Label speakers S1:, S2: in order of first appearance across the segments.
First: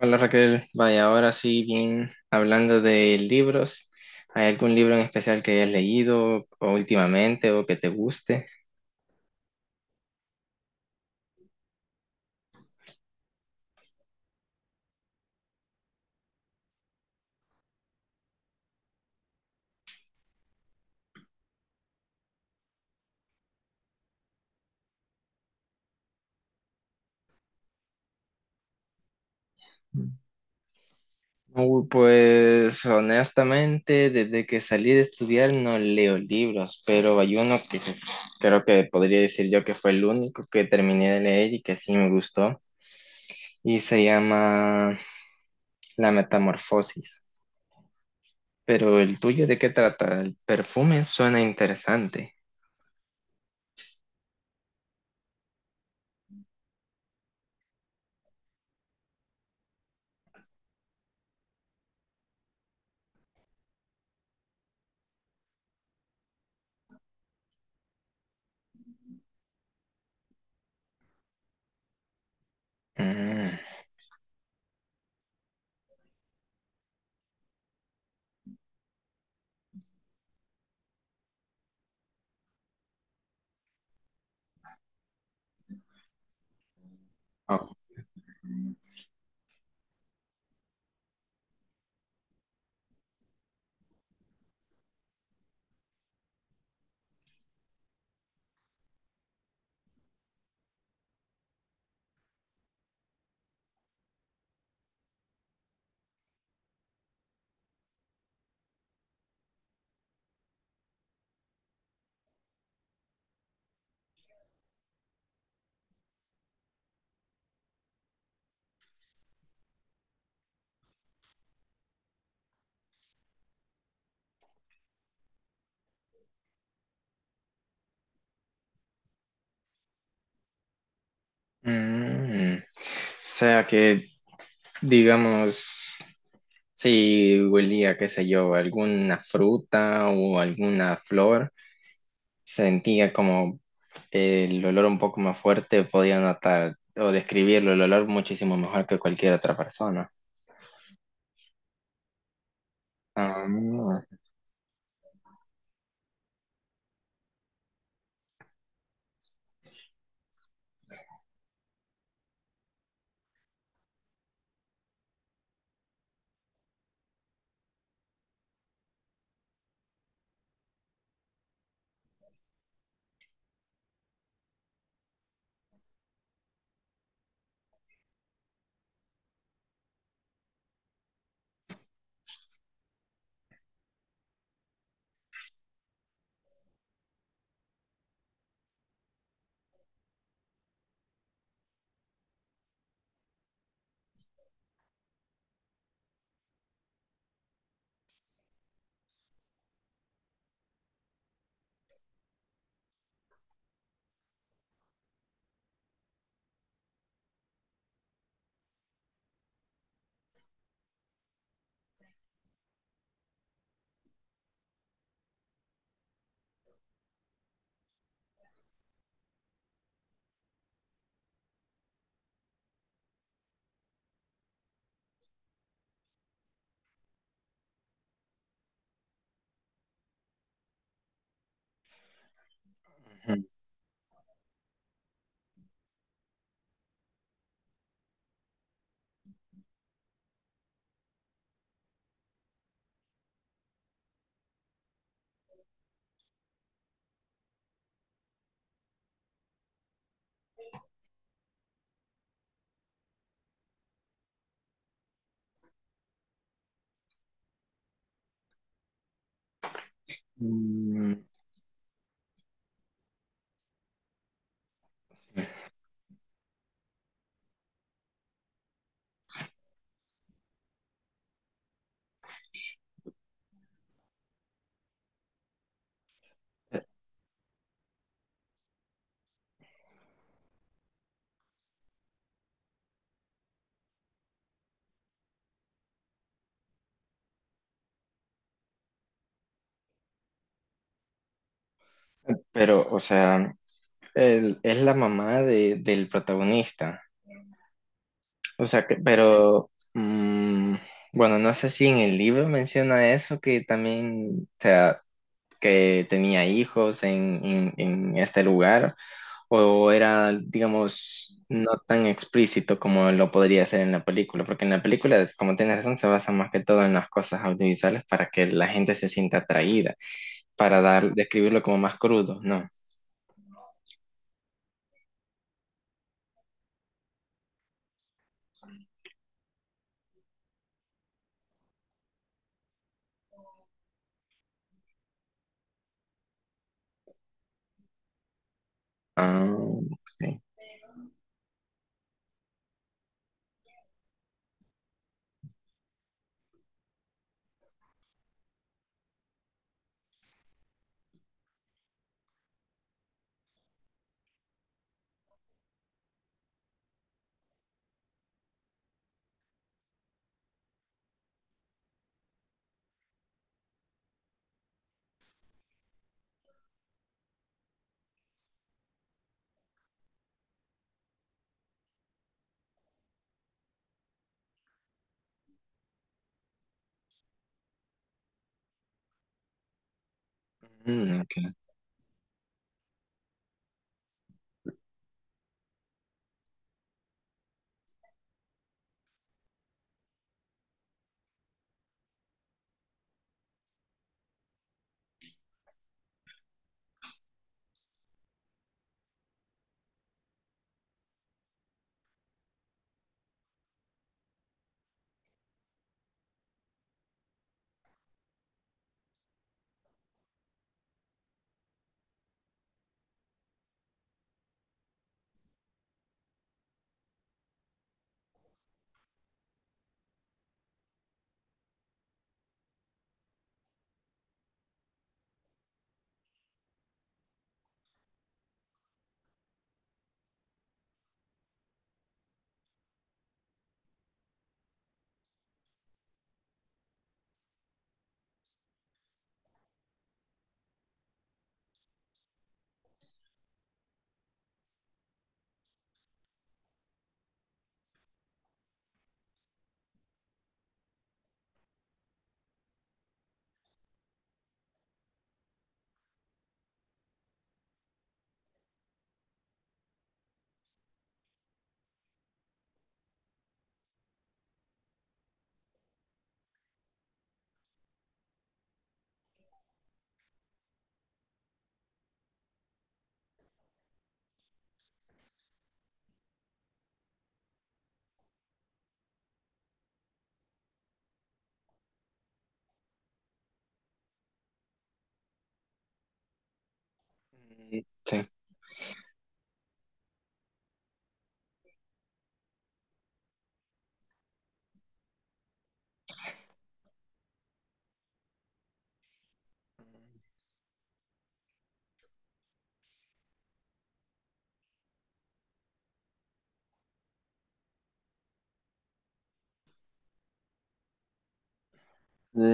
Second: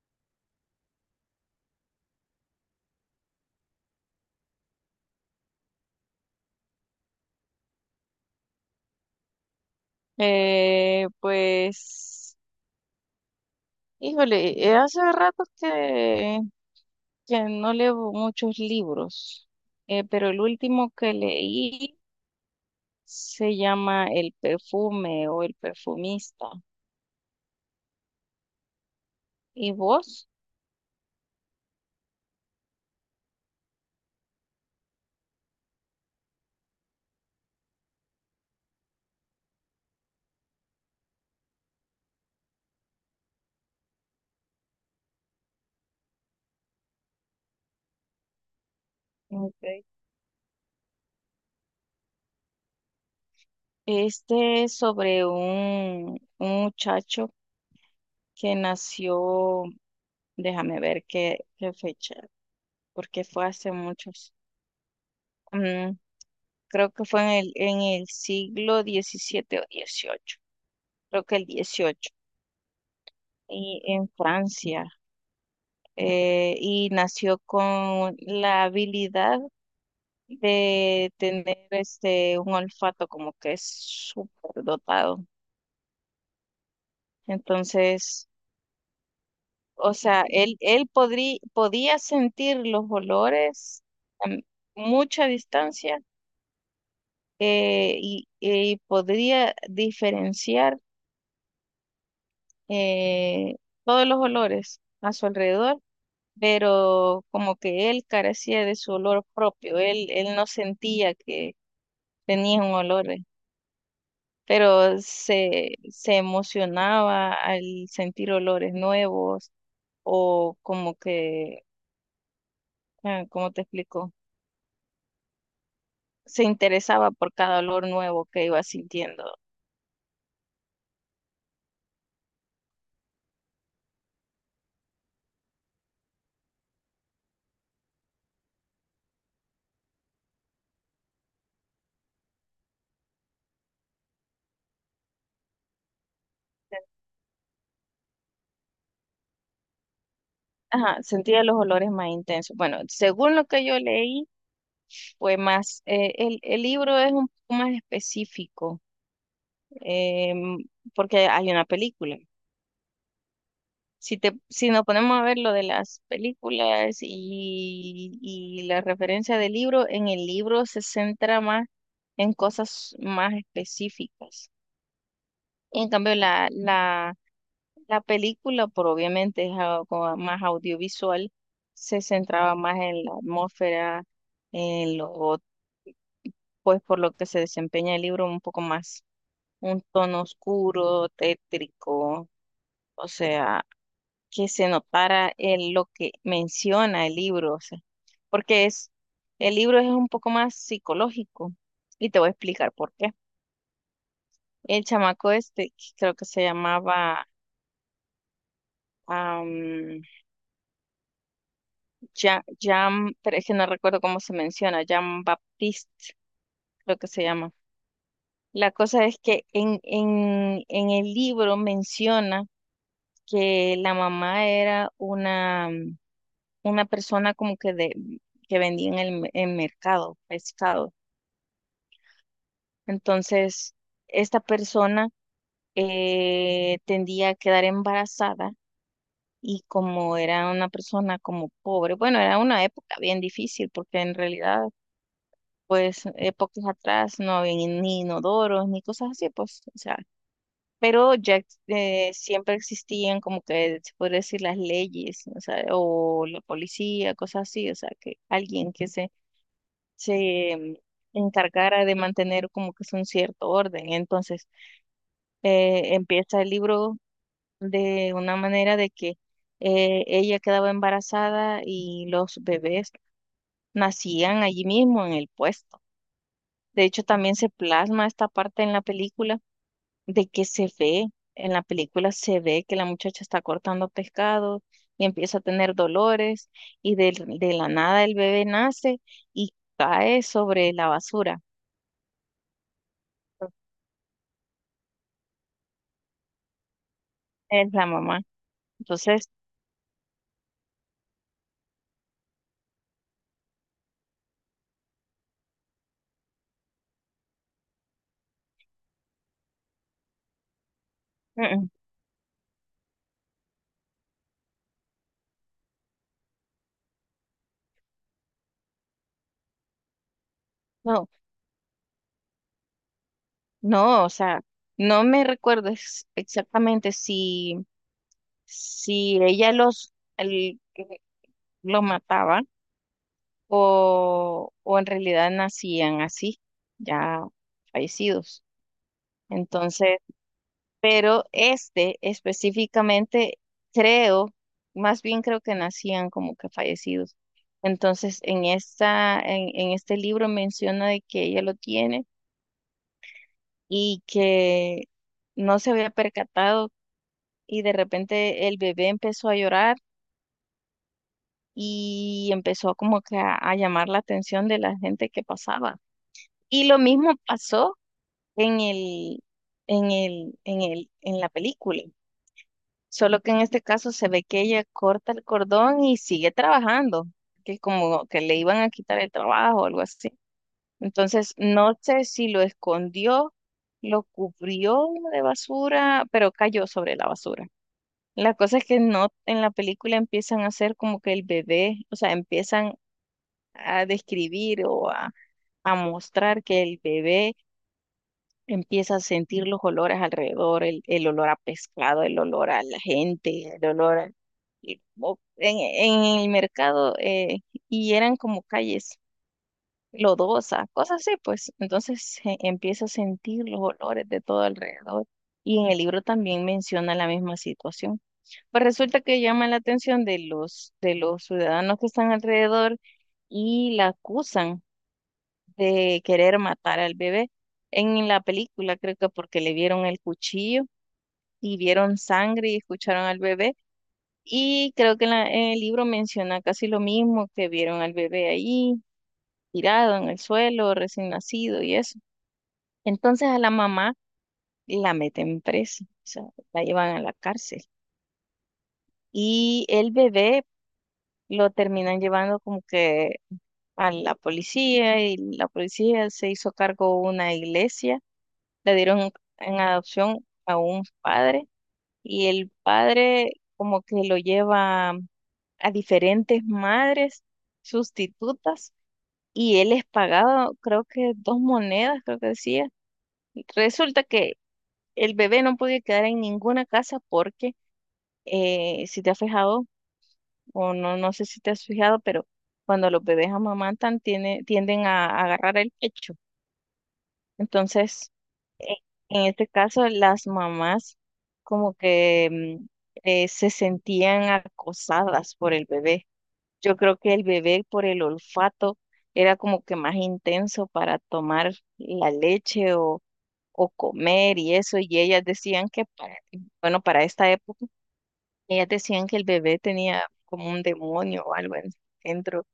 S1: Hola Raquel, vaya, ahora sí, bien, hablando de libros, ¿hay algún libro en especial que hayas leído o últimamente o que te guste?
S2: Eh, pues, híjole, hace rato que no leo muchos libros, pero el último que leí se llama El perfume o El perfumista. ¿Y vos?
S1: Uy, pues honestamente, desde que salí de estudiar no leo libros, pero hay uno que creo que podría decir yo que fue el único que terminé de leer y que sí me gustó, y se llama La Metamorfosis. Pero el tuyo, ¿de qué
S2: Okay.
S1: trata? El perfume suena interesante.
S2: Este es sobre un muchacho que nació, déjame ver qué fecha, porque fue hace muchos, mm, creo que fue en el siglo 17 o 18, creo que el 18,
S1: Mm.
S2: y en Francia, y nació con la habilidad de tener este, un olfato como que es súper dotado. Entonces, o sea, él podía sentir los olores a mucha distancia, y podría diferenciar eh, todos los olores a su alrededor, pero como que él carecía de su olor propio, él no sentía que tenía un olor, pero se emocionaba al sentir olores nuevos o como que, ah, ¿cómo te explico? Se interesaba por cada olor nuevo que iba sintiendo.
S1: O sea que, digamos, si huelía, qué sé yo, alguna fruta o alguna flor, sentía como el olor un poco más fuerte, podía notar o describirlo, el olor muchísimo mejor que cualquier otra persona.
S2: Ajá, sentía los olores más intensos. Bueno, según lo
S1: Ah,
S2: que yo
S1: ujú.
S2: leí, fue más, el libro es un poco más específico, em, porque hay una película. Si te, si nos ponemos a ver lo de las películas y la referencia del libro, en el libro se centra más en cosas más específicas. En cambio, la película, por obviamente es algo más audiovisual, se centraba más en la atmósfera, en lo, pues por lo que se desempeña el libro un poco más, un tono oscuro, tétrico, o sea, que se notara lo que menciona el libro, o sea, porque es, el libro es un poco más psicológico y te voy a explicar por qué. El chamaco este, que creo que se llamaba am, Jean, pero es que no recuerdo cómo se menciona, Jean Baptiste, creo que se llama. La cosa es que en el libro menciona que la mamá era una persona como que de, que vendía en el en mercado pescado. Entonces, esta persona tendía a quedar embarazada, y como era una persona como pobre, bueno, era una época bien difícil porque en realidad, pues, épocas atrás no había ni ni inodoros ni cosas así, pues, o sea, pero siempre existían como que se puede decir las leyes, o sea, o la policía, cosas así, o sea, que alguien que se, se
S1: Mm,
S2: mm, encargara de mantener como que es un cierto orden. Entonces, empieza el libro de una manera de que ella quedaba embarazada y los bebés nacían allí mismo en el puesto. De hecho, también se plasma esta parte en la película de que se ve, en la película se ve que la muchacha está cortando pescado y empieza a tener dolores y de la nada el bebé nace y cae sobre la basura.
S1: pero, o sea, es la mamá del protagonista.
S2: Es la mamá.
S1: O sea, que,
S2: Entonces,
S1: pero bueno, no sé si en el libro menciona eso, que también, o sea, que tenía hijos en este lugar, o era, digamos,
S2: mm, mm,
S1: no tan explícito como lo podría ser en la película, porque en la película, como tienes razón, se basa más que todo en las cosas audiovisuales para que la gente se sienta atraída, para
S2: no,
S1: dar, describirlo como más crudo, ¿no?
S2: no, o sea, no me recuerdo exactamente si, si ella los lo mataba o en realidad nacían así, ya fallecidos.
S1: Ah,
S2: Entonces,
S1: ok.
S2: pero este específicamente creo, más bien creo que nacían como que fallecidos. Entonces, en esta, en este libro menciona de que ella lo tiene y que no se había percatado y de repente el bebé empezó a llorar y empezó como que a llamar la atención de la gente que pasaba. Y lo mismo pasó en el, en en la película. Solo que en este caso se ve que ella corta el cordón y sigue trabajando, que como que le iban a quitar el trabajo o algo así.
S1: Mm,
S2: Entonces,
S1: ok.
S2: no sé si lo escondió, lo cubrió de basura, pero cayó sobre la basura. La cosa es que no, en la película empiezan a hacer como que el bebé, o sea, empiezan a describir o a mostrar que el bebé empieza a sentir los olores alrededor, el olor a pescado, el olor a la gente, el olor en el mercado, y eran como calles lodosas, cosas así, pues. Entonces, empieza a sentir los olores de todo alrededor. Y en el libro también menciona la misma situación. Pues resulta que llama la atención de los ciudadanos que están alrededor y la acusan de querer matar al bebé. En la película creo que porque le vieron el cuchillo y vieron sangre y escucharon al bebé. Y creo que en el libro menciona casi lo mismo, que vieron al bebé ahí tirado en el suelo, recién nacido y eso. Entonces a la mamá la meten presa, o sea, la llevan a la cárcel. Y el bebé lo terminan llevando como que a la policía y la policía se hizo cargo de una iglesia, le dieron en adopción a un padre, y el padre como que lo lleva a diferentes madres sustitutas y él es pagado creo que dos monedas, creo que decía. Resulta que el bebé no podía quedar en ninguna casa porque si te has fijado o no, no sé si te has fijado, pero cuando los bebés amamantan tienden a agarrar el pecho. Entonces,
S1: Sí.
S2: e- en este caso, las mamás como que se sentían acosadas por el bebé. Yo creo que el bebé por el olfato era como que más intenso para tomar la leche o comer y eso, y ellas decían que para, bueno, para esta época, ellas decían que el bebé tenía como un demonio o algo dentro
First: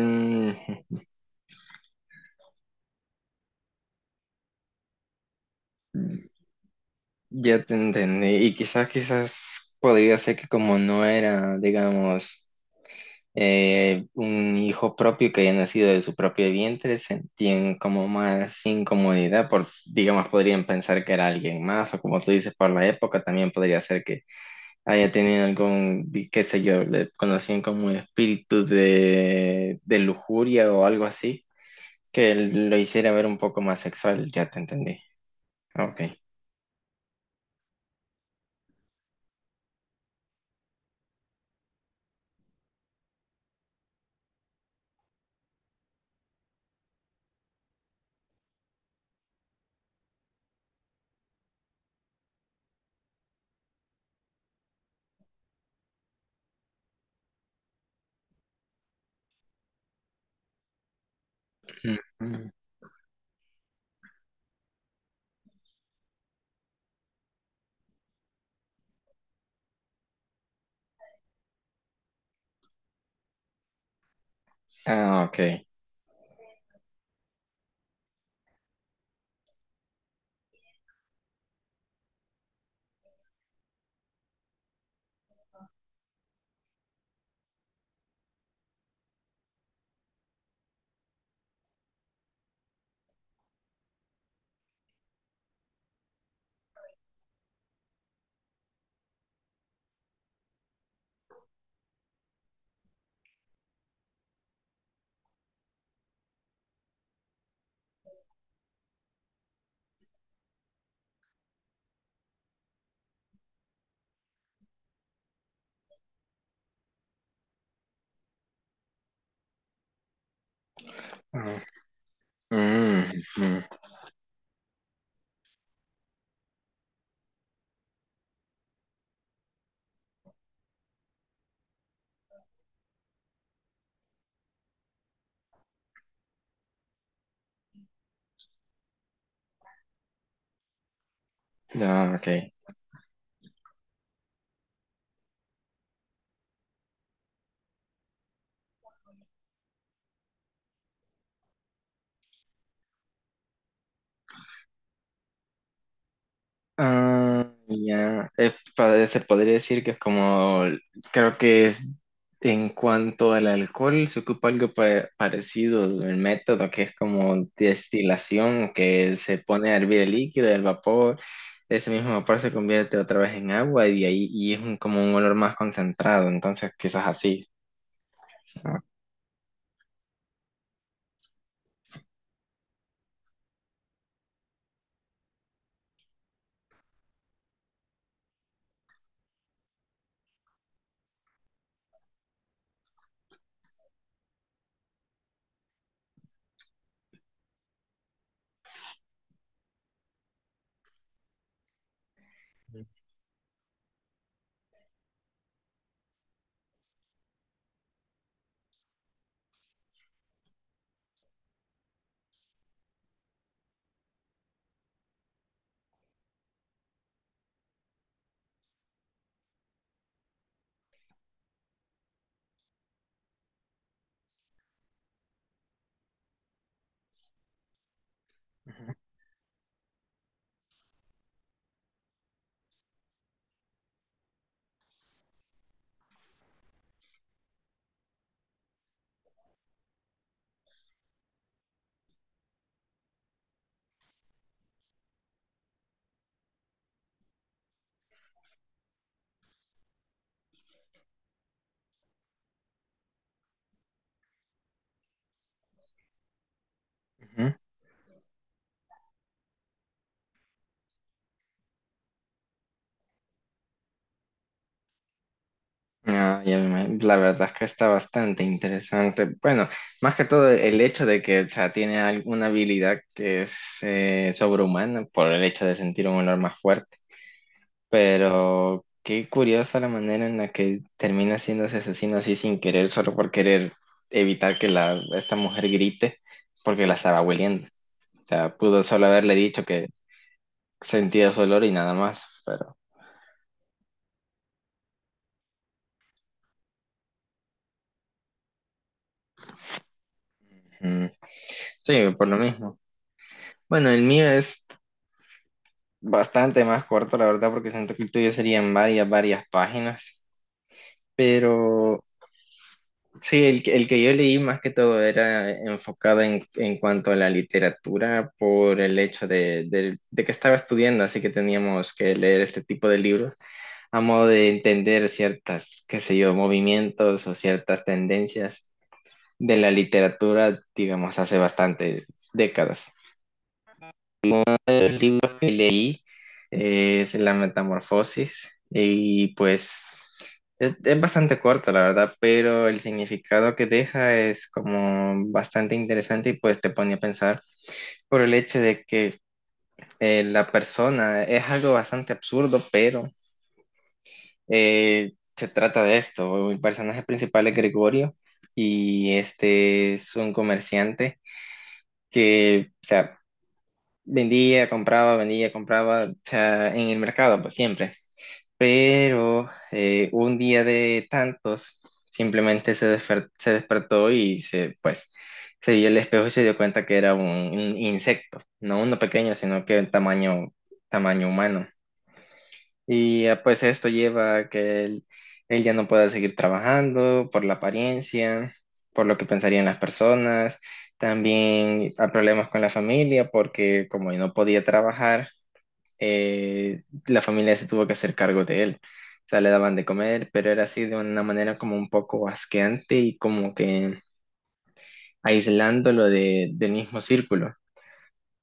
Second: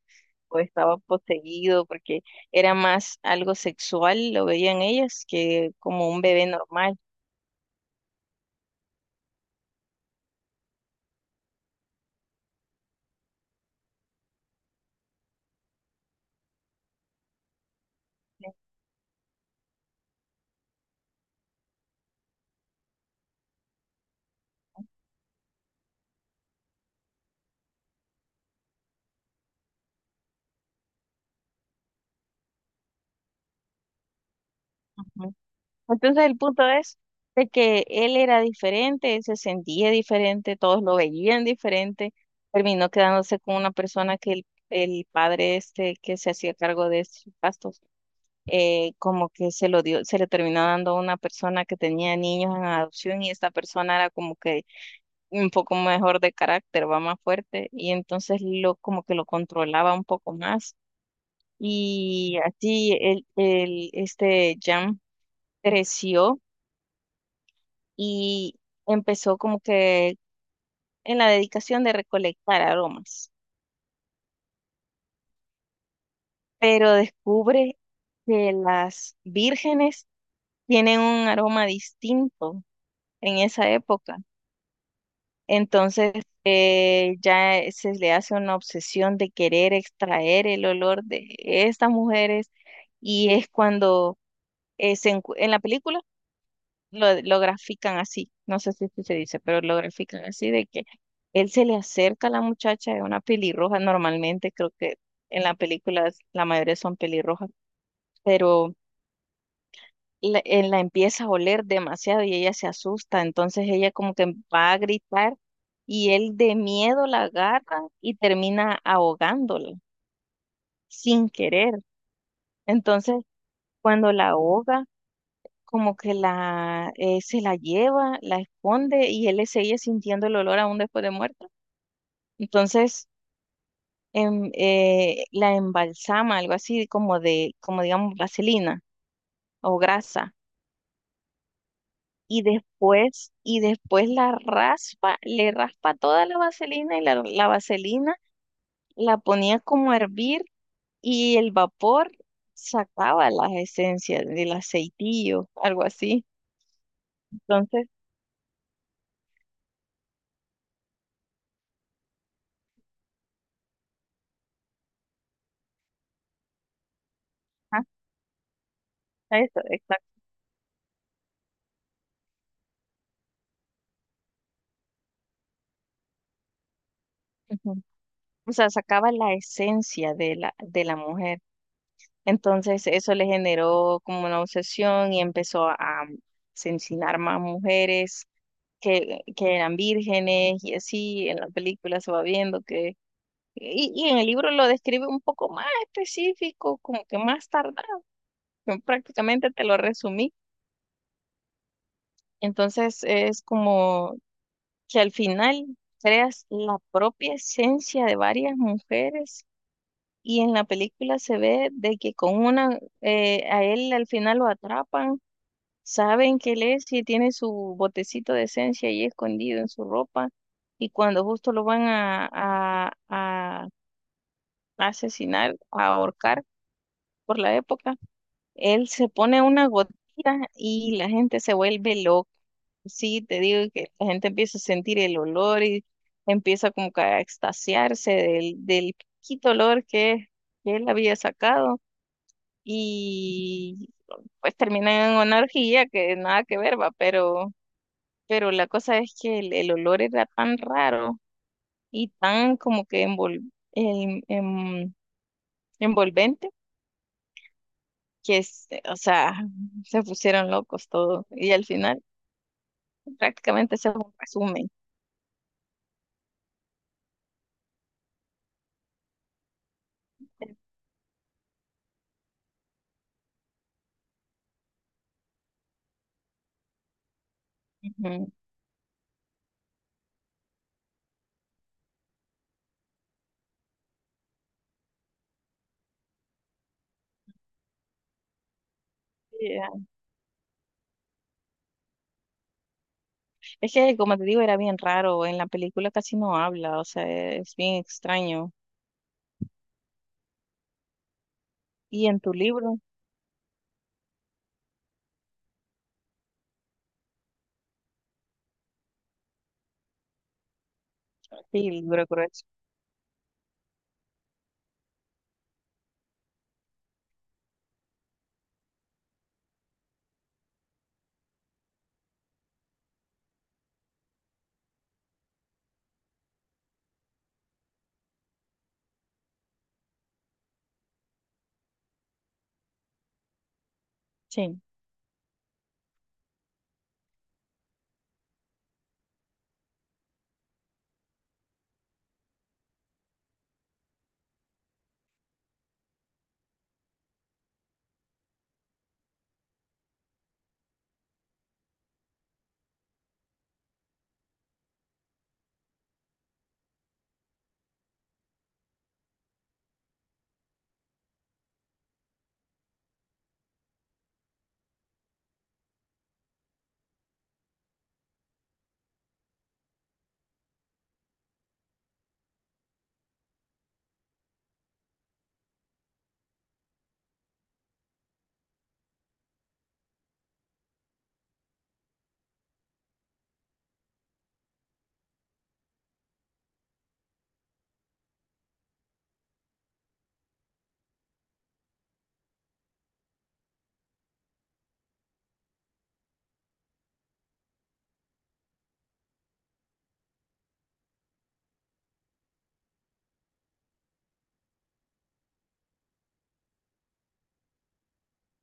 S2: o estaba poseído, porque era más algo sexual, lo veían ellas, que como un
S1: Mm,
S2: bebé normal.
S1: ya te entendí. Y quizás, quizás podría ser que como no era, digamos, un hijo propio que haya nacido de su propio vientre, sentían como más incomodidad, por, digamos, podrían pensar que era alguien más, o como tú dices, por la época también podría ser que haya tenido algún, qué sé yo, le conocían como un espíritu de lujuria o algo así, que lo hiciera ver un poco más sexual, ya te entendí.
S2: Ujú.
S1: Ok.
S2: Entonces el punto es de que él era diferente, él se sentía diferente, todos lo veían diferente, terminó quedándose con una persona que el padre este que se hacía cargo de sus gastos, como que se lo dio, se le terminó dando a una persona que tenía niños en adopción, y esta persona era como que un poco mejor de carácter, va más fuerte, y entonces lo como que lo controlaba un poco más,
S1: Mm,
S2: y
S1: mm.
S2: así el este Jam creció y empezó como que en la dedicación de recolectar aromas,
S1: Ah, ok.
S2: pero descubre que las vírgenes tienen un aroma distinto en esa época. Entonces, ya se le hace una obsesión de querer extraer el olor de estas mujeres, y es cuando en la película lo grafican así, no sé si así se dice, pero lo grafican así de que él se le acerca a la muchacha de una pelirroja, normalmente creo que en la película la mayoría son pelirrojas, pero la empieza a oler demasiado y ella se asusta, entonces ella como que va a gritar y él de miedo la agarra y termina ahogándola sin querer.
S1: Mm,
S2: Entonces,
S1: mm.
S2: cuando la ahoga, como que la se la lleva, la esconde y él sigue sintiendo el olor aún después de muerta. Entonces, la embalsama, algo así como de, como digamos, vaselina o grasa,
S1: No, ok.
S2: y después la raspa, le raspa toda la vaselina y la vaselina la ponía como a hervir y el vapor sacaba las esencias del aceitillo, algo así.
S1: Ah,
S2: Entonces,
S1: ya. Se podría decir que es como, creo que es en cuanto al alcohol, se ocupa algo parecido, el método que es como
S2: ah,
S1: destilación, que se
S2: eso,
S1: pone a hervir el
S2: exacto.
S1: líquido, el vapor, ese mismo vapor se convierte otra vez en agua y ahí y es como un olor más concentrado, entonces quizás así.
S2: Ujú. O sea, sacaba la esencia de la mujer. Entonces, eso le generó como una obsesión y empezó a asesinar más mujeres que eran vírgenes, y así en la película se va viendo que y en el libro lo describe un poco más específico, como que más tardado, que prácticamente te lo resumí. Entonces es como que al final creas la propia esencia de varias mujeres, y en la película se ve de que con una, a él al final lo atrapan, saben que él es y tiene su botecito de esencia ahí escondido en su ropa, y cuando justo lo van a asesinar, a ahorcar por la época, él se pone una gotita y la gente se vuelve loca. Sí, te digo que la gente empieza a sentir el olor y empieza como que a extasiarse del poquito olor que él había sacado, y pues termina en una orgía que nada que ver, va, pero la cosa es que el olor era tan raro y tan como que envolvente
S1: ¿No?
S2: que, o sea, se pusieron locos todos y al final prácticamente ese es un resumen.
S1: Ah, la verdad es que está bastante interesante. Bueno, más que todo el hecho de que, o sea, tiene alguna habilidad que es sobrehumana por el hecho de sentir un olor más fuerte.
S2: Ujú.
S1: Pero qué curiosa la manera en la que termina siendo ese asesino así sin querer, solo por querer evitar que la, esta mujer grite porque la estaba hueliendo. O sea, pudo solo haberle dicho
S2: Ya.
S1: que sentía su olor y nada más. Pero
S2: Es que, como te digo, era bien raro. En la película casi no habla, o sea, es bien extraño.
S1: mm, sí,
S2: Y en
S1: por
S2: tu
S1: lo mismo.
S2: libro,
S1: Bueno, el mío es bastante más corto, la verdad, porque siento que el tuyo serían varias, varias páginas,
S2: sí, el
S1: pero
S2: libro grueso.
S1: sí, el que yo leí más que todo era enfocado en cuanto a la literatura por el hecho de, de que estaba estudiando, así que teníamos que leer este tipo de libros a modo de entender ciertas, qué sé yo, movimientos o ciertas tendencias de la literatura, digamos, hace bastantes décadas.
S2: Sí,
S1: De los libros que leí es La Metamorfosis y pues es bastante corto, la verdad, pero el significado que deja es como bastante interesante y pues te pone a pensar por el hecho de que la persona es algo bastante absurdo, pero se trata de esto. El personaje principal es Gregorio y este es un comerciante que, o sea, vendía, compraba, o sea, en el mercado, pues siempre. Pero un día de tantos simplemente se despertó y se, pues, se vio el espejo y se dio cuenta que era un insecto, no uno pequeño, sino que en tamaño, tamaño humano. Y pues esto lleva a que él ya no pueda seguir trabajando por la apariencia, por lo que pensarían las personas, también a problemas con la familia, porque como no podía trabajar, eh, la familia se tuvo que hacer cargo de él. O sea, le daban de comer, pero era así de una manera como un poco asqueante y como que aislándolo de, del mismo círculo.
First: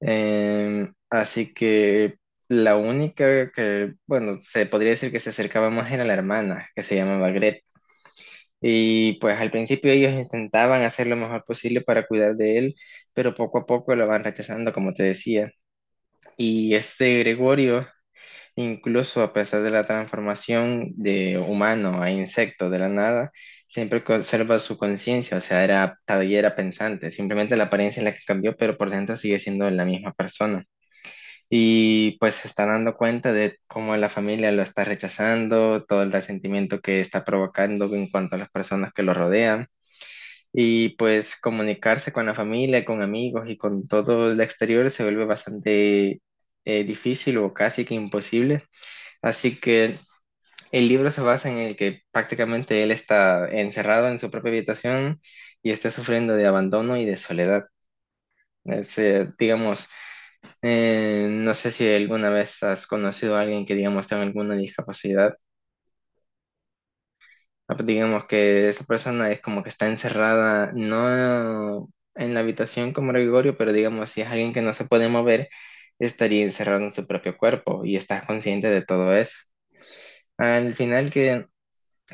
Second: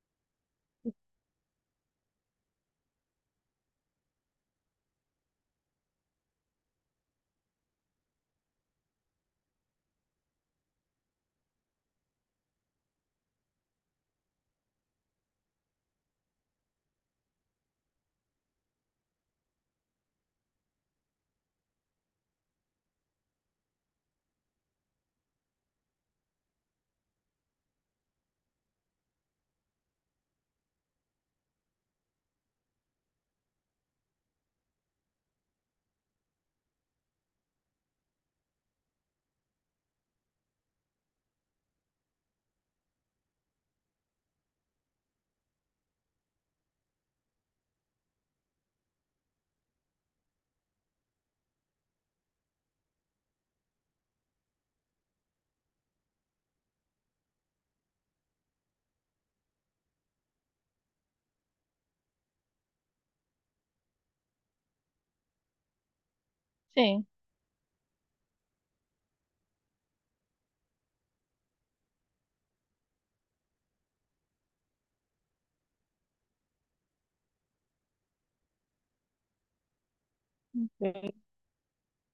S1: Así que la única que, bueno, se podría decir que se acercaba más era la hermana, que se llamaba Gret. Y pues al principio ellos intentaban hacer lo mejor posible para cuidar de él, pero poco a poco lo van rechazando, como te decía. Y este Gregorio, incluso a pesar de la transformación de humano a insecto de la nada, siempre conserva su conciencia, o sea, era todavía era pensante, simplemente la apariencia es la que cambió, pero por dentro sigue siendo la misma persona. Y pues se está dando cuenta de cómo la familia lo está rechazando, todo el resentimiento que está provocando en cuanto a las personas que lo rodean. Y pues comunicarse con la familia, con amigos y con todo el exterior se vuelve bastante difícil o casi que imposible. Así que el libro se basa en el que prácticamente él está encerrado en su propia habitación y está sufriendo de abandono y de soledad. Es, digamos, no sé si alguna vez has conocido a alguien que, digamos, tenga alguna discapacidad.
S2: sí.
S1: Ah, pues, digamos que esa persona es como que está encerrada, no en la habitación como Gregorio, pero digamos, si es alguien que no se puede mover, estaría encerrado en su propio cuerpo y estás consciente de todo eso. Al final que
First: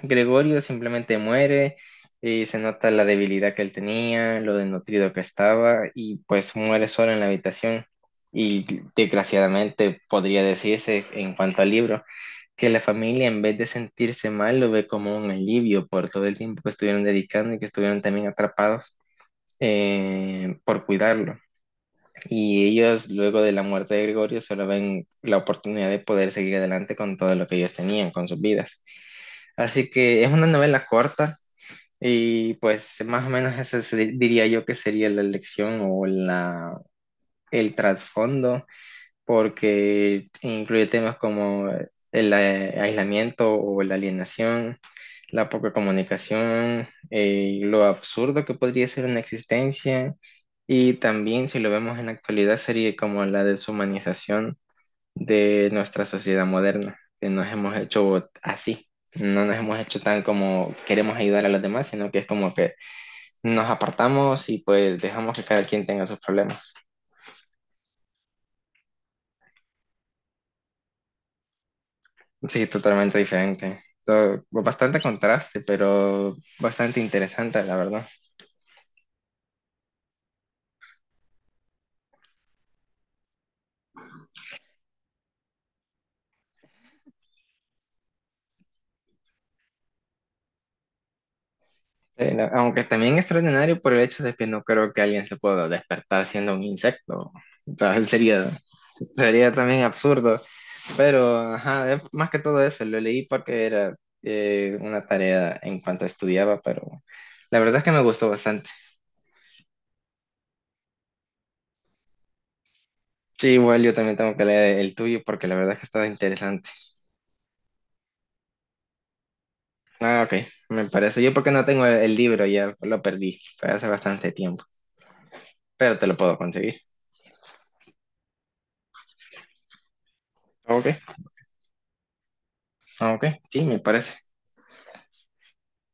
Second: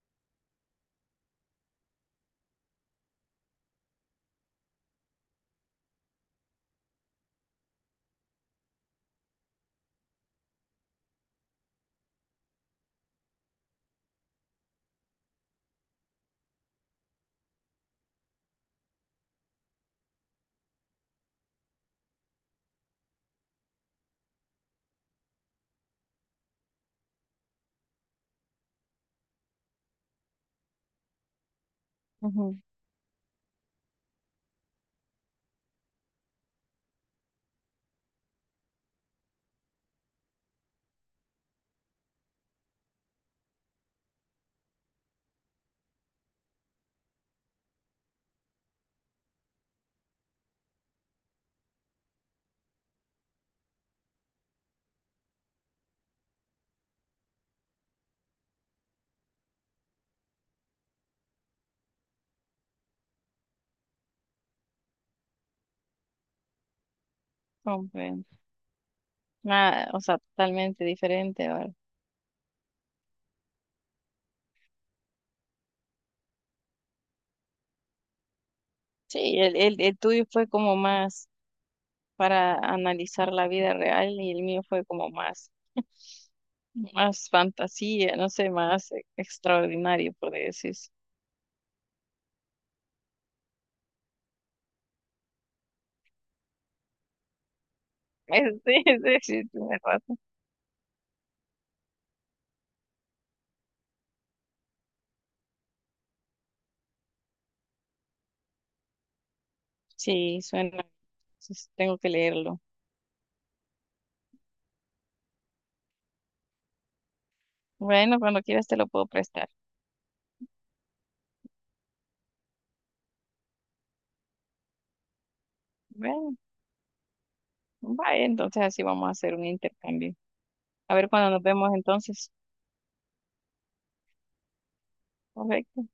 S1: Gregorio simplemente muere y se nota la debilidad que él tenía, lo desnutrido que estaba y pues muere solo en la habitación. Y desgraciadamente podría decirse en cuanto al libro que la familia en vez de sentirse mal lo ve como un alivio por todo el tiempo que estuvieron dedicando y que estuvieron también atrapados por cuidarlo. Y ellos luego de la muerte de Gregorio solo ven la oportunidad de poder seguir adelante con todo lo que ellos tenían, con sus vidas. Así que es una novela corta, y
S2: Ujú,
S1: pues más o menos diría yo que sería la elección o la, el trasfondo, porque incluye temas como el aislamiento o la alienación, la poca comunicación, lo absurdo que podría ser una existencia, y también si lo vemos en la actualidad sería como la deshumanización de nuestra sociedad moderna, que nos hemos hecho así, no nos hemos hecho tan como queremos ayudar a los demás, sino que es como que nos apartamos y pues dejamos que cada quien tenga sus problemas.
S2: comprendo. Nada, o sea, totalmente diferente, ¿verdad?
S1: Sí, totalmente diferente. Bastante contraste, pero bastante interesante, la verdad.
S2: Sí, el tuyo fue como más para analizar la vida real y el mío fue como más, más fantasía, no sé, más extraordinario, por decir.
S1: Sí, aunque también extraordinario por el hecho de que no creo que alguien se pueda despertar siendo un insecto. O sea, sería,
S2: Sí, sí, sí,
S1: sería
S2: tienes
S1: también
S2: razón.
S1: absurdo. Pero, ajá, es más que todo eso, lo leí porque era una tarea en cuanto estudiaba, pero la verdad es que me gustó bastante.
S2: Sí, suena. Entonces, tengo que leerlo.
S1: Sí, igual yo también tengo que leer el tuyo porque la verdad es que está interesante.
S2: Bueno, cuando quieras te lo puedo prestar.
S1: Ah, ok, me parece. Yo porque no tengo el libro, ya lo perdí, fue hace bastante tiempo, pero te lo
S2: Bueno,
S1: puedo conseguir.
S2: vaya, entonces así vamos a hacer un intercambio.
S1: Ok,
S2: A ver cuando nos vemos entonces.
S1: ok, sí, me parece.
S2: Perfecto.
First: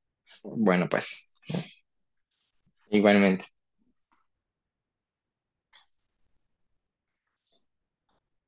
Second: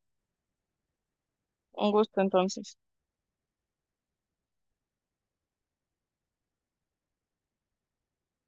S1: Bueno, pues,
S2: Un gusto entonces.
S1: igualmente.